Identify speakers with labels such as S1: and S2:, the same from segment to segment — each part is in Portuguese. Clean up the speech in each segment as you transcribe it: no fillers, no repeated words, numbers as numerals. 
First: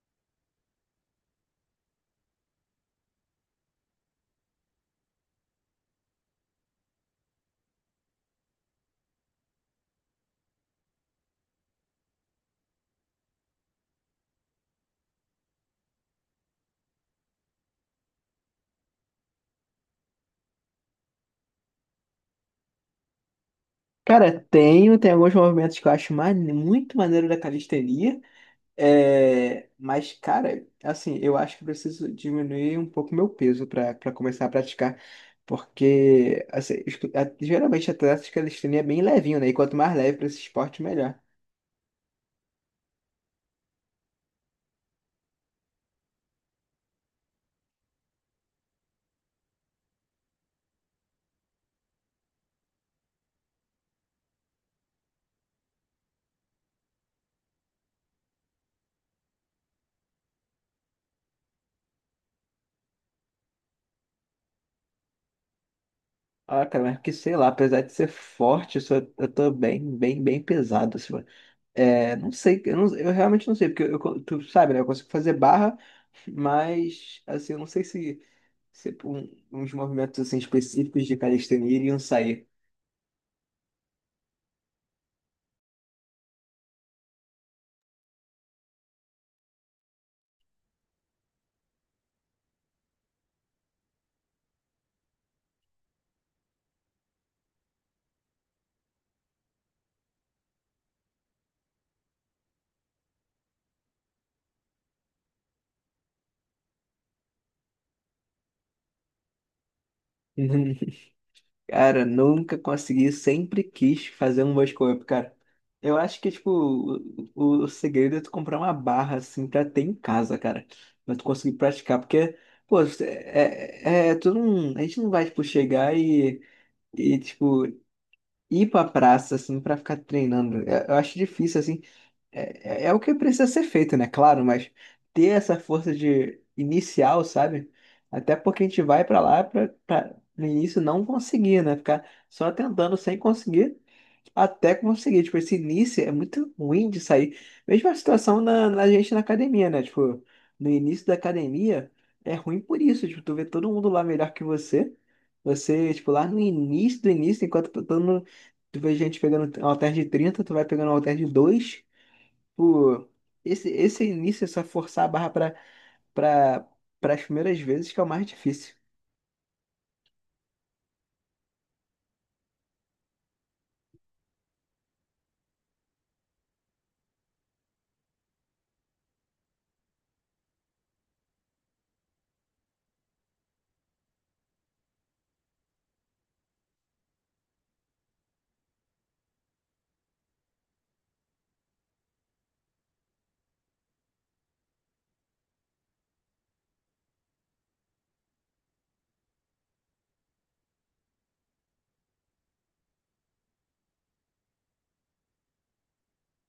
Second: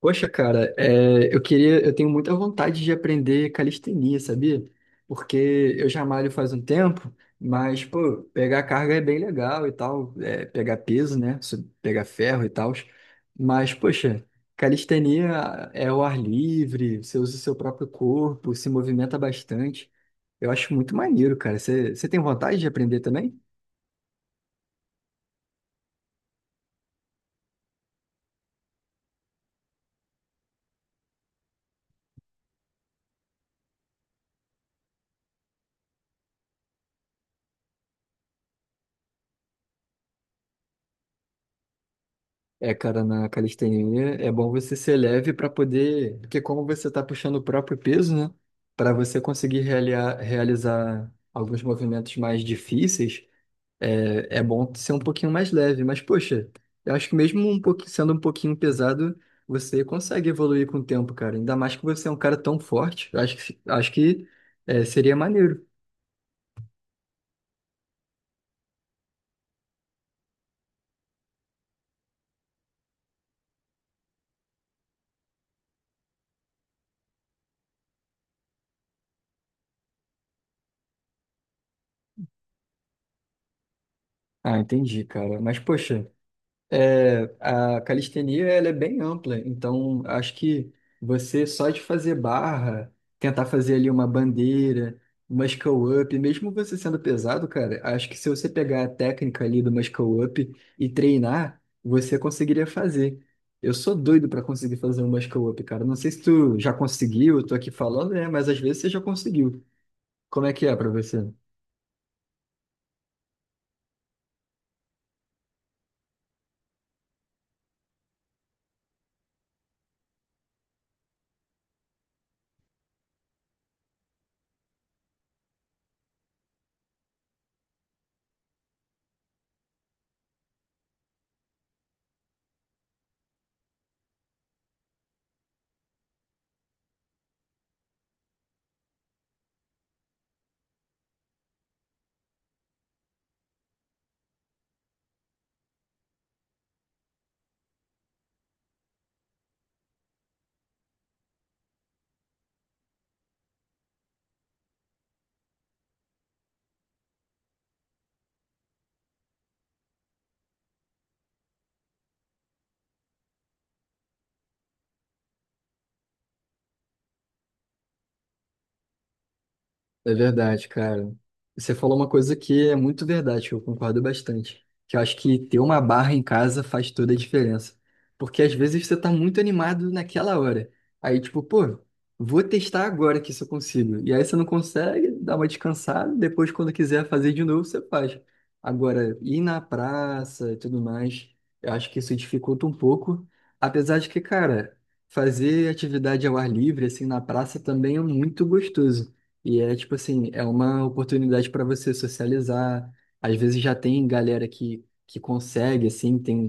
S1: Poxa, cara, é, eu tenho muita vontade de aprender calistenia, sabia? Porque eu já malho faz um tempo, mas, pô, pegar carga é bem legal e tal, é, pegar peso, né? Pegar ferro e tal. Mas, poxa, calistenia é o ar livre, você usa o seu próprio corpo, se movimenta bastante. Eu acho muito maneiro, cara. Você tem vontade de aprender também?
S2: Cara, tenho, tem alguns movimentos que eu acho muito maneiro da calistenia, é, mas, cara, assim, eu acho que eu preciso diminuir um pouco meu peso para começar a praticar, porque, assim, geralmente atletas de calistenia é bem levinho, né? E quanto mais leve para esse esporte, melhor.
S1: É, cara, na calistenia é bom você ser leve para poder, porque como você tá puxando o próprio peso, né? Para você conseguir realizar alguns movimentos mais difíceis, é, é bom ser um pouquinho mais leve. Mas, poxa, eu acho que mesmo um pouquinho, sendo um pouquinho pesado, você consegue evoluir com o tempo, cara. Ainda mais que você é um cara tão forte. Eu acho que é, seria maneiro.
S2: Ah, cara, mas que sei lá, apesar de ser forte, eu tô bem, bem, bem pesado, assim, mano. É, não sei, eu realmente não sei, porque tu sabe, né? Eu consigo fazer barra, mas, assim, eu não sei se. Tipo, uns movimentos assim, específicos de calistenia iriam sair.
S1: Ah, entendi, cara. Mas, poxa. É, a calistenia ela é bem ampla, então acho que você só de fazer barra, tentar fazer ali uma bandeira, muscle up, mesmo você sendo pesado, cara, acho que se você pegar a técnica ali do muscle up e treinar, você conseguiria fazer. Eu sou doido para conseguir fazer um muscle up, cara. Não sei se tu já conseguiu, eu tô aqui falando, né? Mas às vezes você já conseguiu. Como é que é para você?
S2: Cara, nunca consegui, sempre quis fazer um muscle up, cara. Eu acho que, tipo, o segredo é tu comprar uma barra, assim, pra ter em casa, cara. Pra tu conseguir praticar, porque, pô, tu não, a gente não vai, tipo, chegar e, tipo, ir pra praça, assim, pra ficar treinando. Eu acho difícil, assim. É o que precisa ser feito, né? Claro, mas ter essa força de inicial, sabe? Até porque a gente vai pra lá pra no início não conseguir, né? Ficar só tentando sem conseguir até conseguir. Tipo, esse início é muito ruim de sair. Mesma situação na gente na academia, né? Tipo, no início da academia é ruim por isso. Tipo, tu vê todo mundo lá melhor que você. Você, tipo, lá no início do início, enquanto tá todo mundo, tu vê gente pegando um halter de 30, tu vai pegando um halter de 2. Tipo, esse início é só forçar a barra para para as primeiras vezes que é o mais difícil.
S1: É verdade, cara. Você falou uma coisa que é muito verdade, que eu concordo bastante. Que eu acho que ter uma barra em casa faz toda a diferença. Porque às vezes você tá muito animado naquela hora. Aí, tipo, pô, vou testar agora que isso eu consigo. E aí você não consegue, dá uma descansada, depois quando quiser fazer de novo, você faz. Agora, ir na praça e tudo mais, eu acho que isso dificulta um pouco. Apesar de que, cara, fazer atividade ao ar livre, assim, na praça também é muito gostoso. E é tipo assim, é uma oportunidade para você socializar. Às vezes já tem galera que consegue, assim,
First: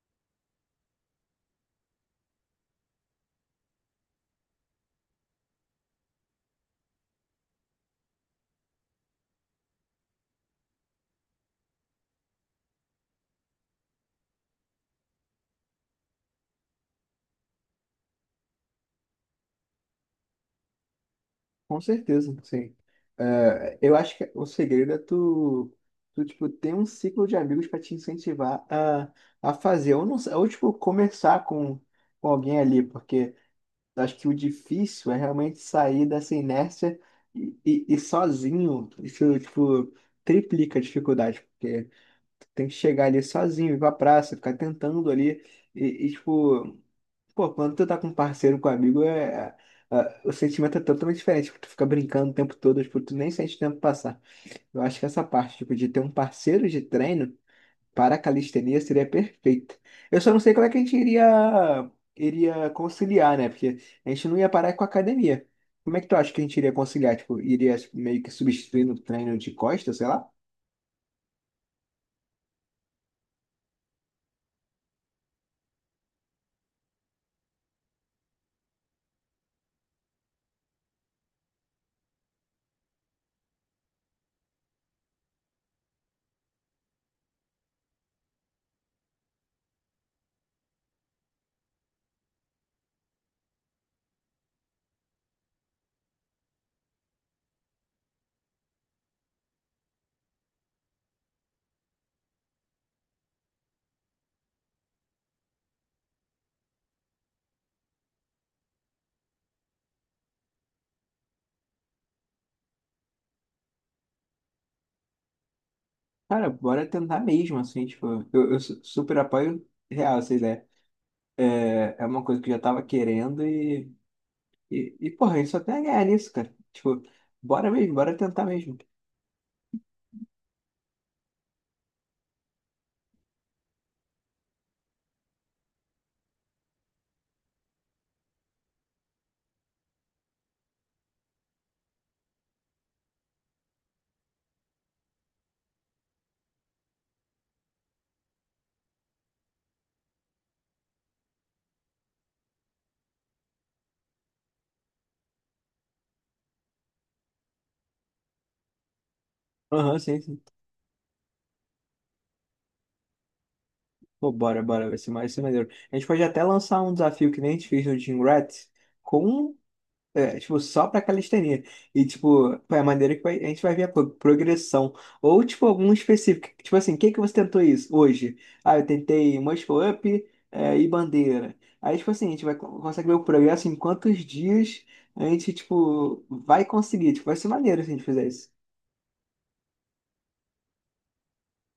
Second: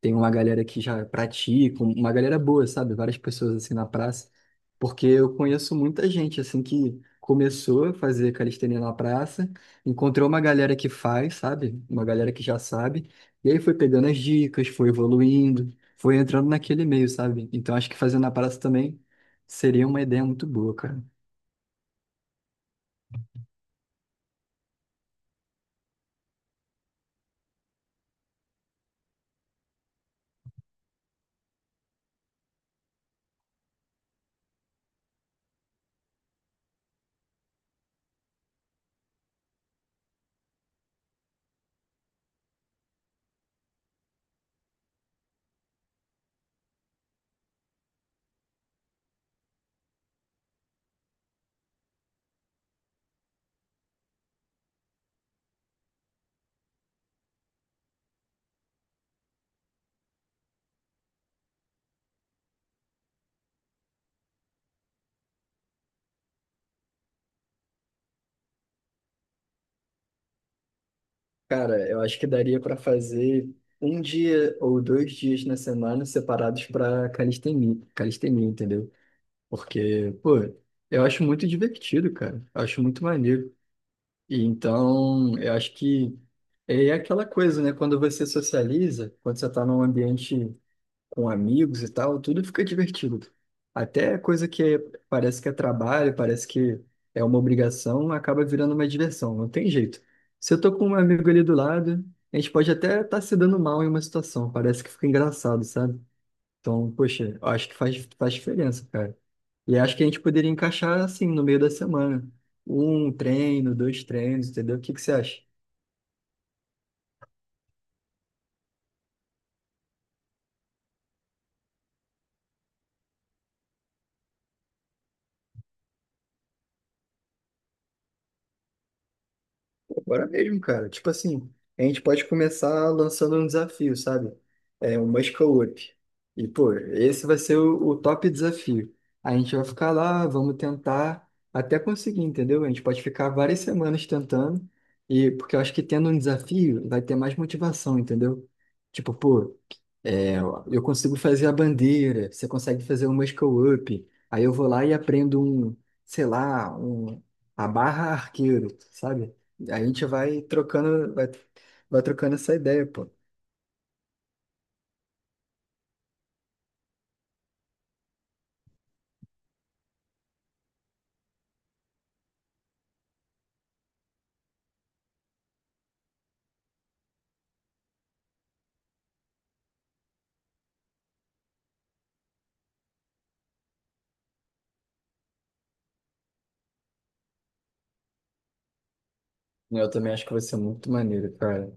S1: tem uma galera que já pratica, uma galera boa, sabe? Várias pessoas assim na praça. Porque eu conheço muita gente assim que começou a fazer calistenia na praça, encontrou uma galera que faz, sabe? Uma galera que já sabe, e aí foi pegando as dicas, foi evoluindo, foi entrando naquele meio, sabe? Então acho que fazer na praça também seria uma ideia muito boa, cara.
S2: Com certeza, sim. É, eu acho que o segredo é tu, tu, tipo, ter um ciclo de amigos para te incentivar a fazer. Ou, não, sei- ou tipo, conversar com alguém ali, porque eu acho que o difícil é realmente sair dessa inércia e sozinho. Isso, tipo, triplica a dificuldade, porque tu tem que chegar ali sozinho, ir pra praça, ficar tentando ali. E, tipo, pô, quando tu tá com um parceiro, com um amigo, o sentimento é totalmente diferente. Tipo, tu fica brincando o tempo todo, tipo, tu nem sente o tempo passar. Eu acho que essa parte, tipo, de ter um parceiro de treino para a calistenia seria perfeita. Eu só não sei como é que a gente iria, iria conciliar, né? Porque a gente não ia parar com a academia. Como é que tu acha que a gente iria conciliar? Tipo, iria meio que substituir no treino de costas, sei lá?
S1: Cara, eu acho que daria para fazer um dia ou dois dias na semana separados para calistenia, entendeu? Porque, pô, eu acho muito divertido, cara. Eu acho muito maneiro. E então, eu acho que é aquela coisa, né? Quando você socializa, quando você tá num ambiente com amigos e tal, tudo fica divertido. Até coisa parece que é trabalho, parece que é uma obrigação, acaba virando uma diversão, não tem jeito. Se eu tô com um amigo ali do lado, a gente pode até estar se dando mal em uma situação, parece que fica engraçado, sabe? Então, poxa, eu acho que faz, faz diferença, cara. E acho que a gente poderia encaixar assim, no meio da semana. Um treino, dois treinos, entendeu? O que você acha?
S2: Cara, bora tentar mesmo, assim, tipo, eu super apoio real essa ideia. É, é uma coisa que eu já tava querendo e porra, isso até é ganhar nisso, cara. Tipo, bora mesmo, bora tentar mesmo.
S1: Bora mesmo, cara. Tipo assim, a gente pode começar lançando um desafio, sabe? É um Muscle Up. E, pô, esse vai ser o top desafio. A gente vai ficar lá, vamos tentar até conseguir, entendeu? A gente pode ficar várias semanas tentando, e porque eu acho que tendo um desafio vai ter mais motivação, entendeu? Tipo, pô, é, eu consigo fazer a bandeira, você consegue fazer o muscle-up. Aí eu vou lá e aprendo sei lá, um, a barra arqueiro, sabe? A
S2: Aham,
S1: gente
S2: sim,
S1: vai
S2: sim.
S1: trocando, vai trocando essa ideia, pô.
S2: Pô, bora, bora, vai ser maneiro. A gente pode até lançar um desafio que nem a gente fez no Jim Rats com. É, tipo, só pra calistenia. E, tipo, é a maneira que a gente vai ver a progressão. Ou, tipo, algum específico. Tipo assim, o que que você tentou isso hoje? Ah, eu tentei muscle up, é, e bandeira. Aí, tipo assim, a gente vai, consegue ver o progresso em quantos dias a gente, tipo, vai conseguir. Tipo, vai ser maneiro se a gente fizer isso.
S1: Eu também acho que vai ser muito maneiro, cara.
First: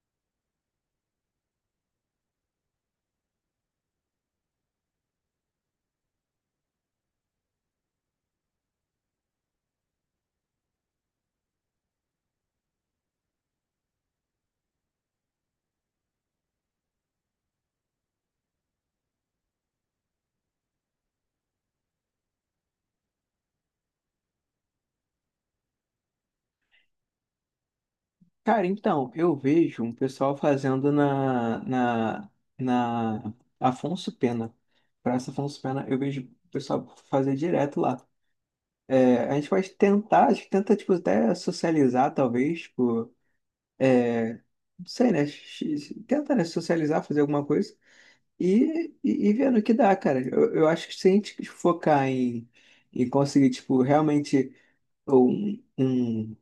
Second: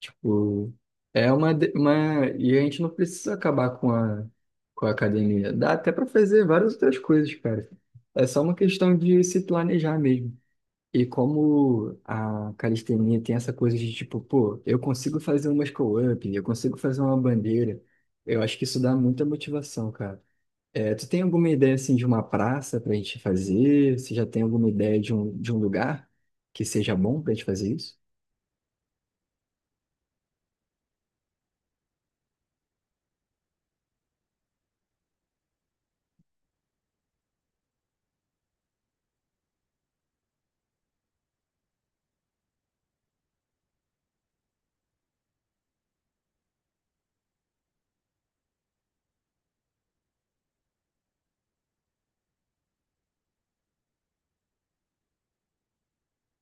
S1: Tipo, é e a gente não precisa acabar com a academia. Dá até pra fazer várias outras coisas, cara. É só uma questão de se planejar mesmo. E como a calistenia tem essa coisa de tipo, pô, eu consigo fazer um muscle-up, eu consigo fazer uma bandeira, eu acho que isso dá muita motivação, cara. É, tu tem alguma ideia, assim, de uma praça pra gente fazer? Você já tem alguma ideia de de um lugar que seja bom pra gente fazer isso?
S2: Cara, então, eu vejo um pessoal fazendo na Afonso Pena. Praça Afonso Pena, eu vejo o pessoal fazer direto lá. É, a gente pode tentar, a gente tenta, tipo, até socializar, talvez, tipo, é, não sei, né? Tenta, né, socializar, fazer alguma coisa e ver no que dá, cara. Eu acho que se a gente focar em conseguir, tipo, realmente um, um,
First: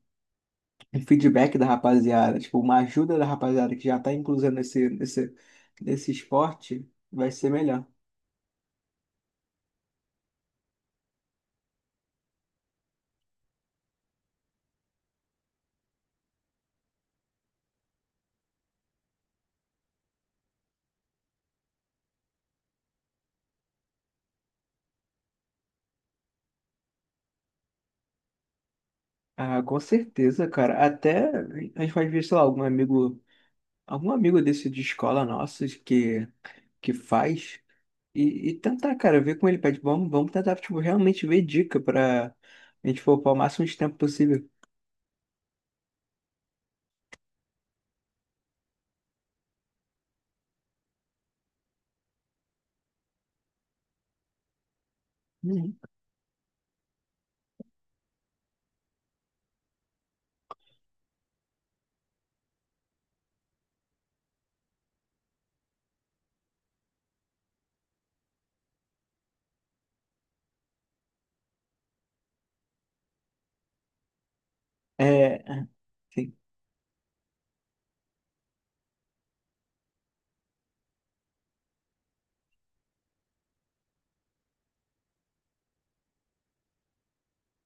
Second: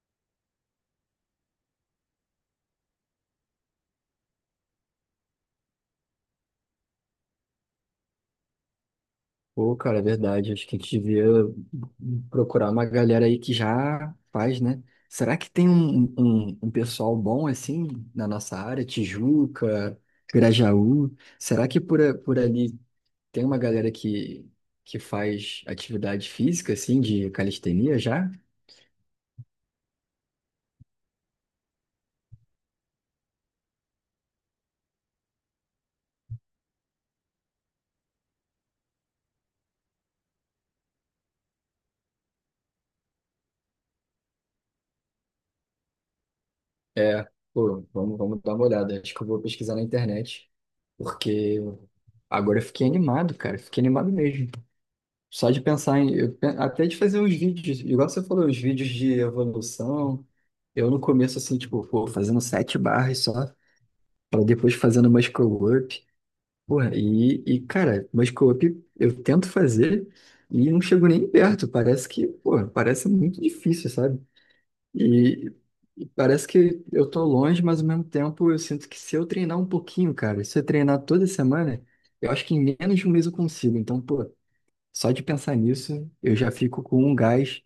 S2: um feedback da rapaziada, tipo, uma ajuda da rapaziada que já tá inclusa nesse esporte, vai ser melhor.
S1: Pô, cara, é verdade. Acho que a gente devia procurar uma galera aí que já faz, né? Será que tem um pessoal bom assim na nossa área? Tijuca, Grajaú? Será que por ali tem uma galera que faz atividade física, assim, de calistenia já?
S2: Ah, com certeza, cara. Até a gente pode ver, sei lá, algum amigo desse de escola nosso que faz e tentar, cara, ver como ele pede. Vamos, vamos tentar, tipo, realmente ver dica pra a gente poupar o máximo de tempo possível.
S1: É, pô, vamos, vamos dar uma olhada. Acho que eu vou pesquisar na internet, porque agora eu fiquei animado, cara. Fiquei animado mesmo. Só de
S2: Uhum.
S1: pensar em. Até de fazer os vídeos, igual você falou, os vídeos de evolução. Eu no começo, assim, tipo, pô, fazendo sete barras só, para depois fazendo muscle up. Porra, cara, muscle up eu tento fazer e não chego nem perto. Parece que, pô, parece muito difícil, sabe?
S2: É,
S1: E, e
S2: assim,
S1: parece que eu tô longe, mas ao mesmo tempo eu sinto que se eu treinar um pouquinho, cara, se eu treinar toda semana, eu acho que em menos de um mês eu consigo. Então, pô. Só de pensar nisso, eu já fico com um gás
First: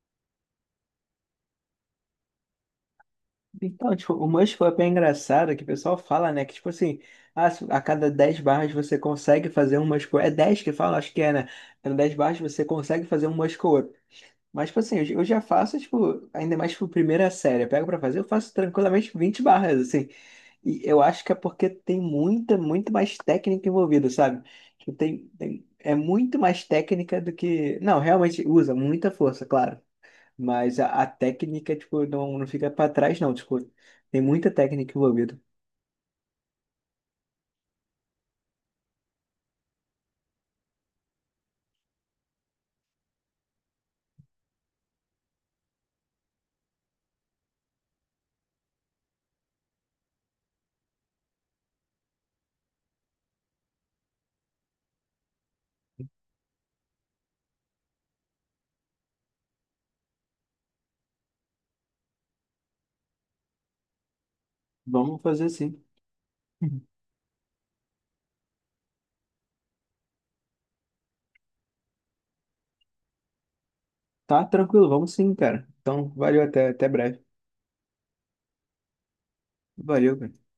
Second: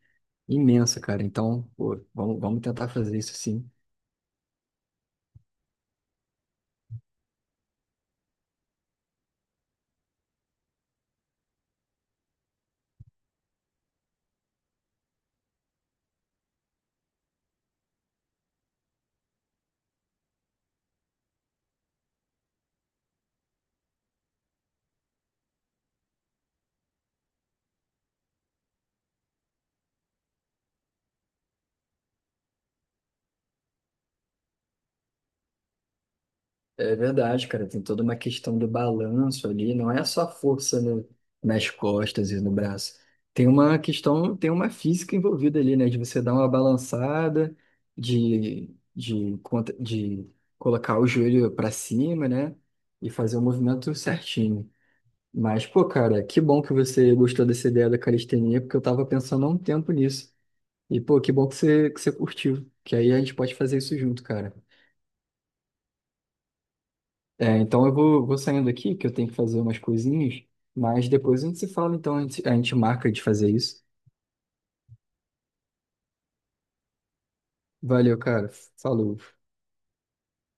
S1: imenso, cara. Então, pô, vamos, vamos tentar fazer isso sim.
S2: então, tipo, o Mush foi bem engraçado que o pessoal fala, né? Que, tipo assim, ah, se a cada 10 barras você consegue fazer um Mush Pull-up. É 10 que fala, acho que é, né? A cada 10 barras você consegue fazer um Mush Up. Mas, tipo assim, eu já faço, tipo, ainda mais, tipo, primeira série. Eu pego pra fazer, eu faço tranquilamente 20 barras, assim. E eu acho que é porque tem muito mais técnica envolvida, sabe? Tipo, é muito mais técnica do que. Não, realmente usa muita força, claro. Mas a técnica, tipo, não, não fica pra trás, não. Tipo, tem muita técnica envolvida.
S1: É verdade, cara. Tem toda uma questão do balanço ali. Não é só força no- nas costas e no braço. Tem uma questão, tem uma física envolvida ali, né? De você dar uma balançada, de colocar o joelho para cima, né? E fazer o movimento certinho. Mas, pô, cara, que bom que você gostou dessa ideia da calistenia, porque eu tava pensando há um tempo nisso. E, pô, que bom que que você curtiu. Que aí a gente pode fazer isso junto, cara.
S2: Vamos fazer sim. Uhum.
S1: É, então vou saindo aqui, que eu tenho que fazer umas coisinhas. Mas depois a gente se fala, então a gente marca de fazer isso.
S2: Tá tranquilo, vamos sim, cara. Então, valeu, até breve.
S1: Valeu, cara. Falou.
S2: Valeu, cara.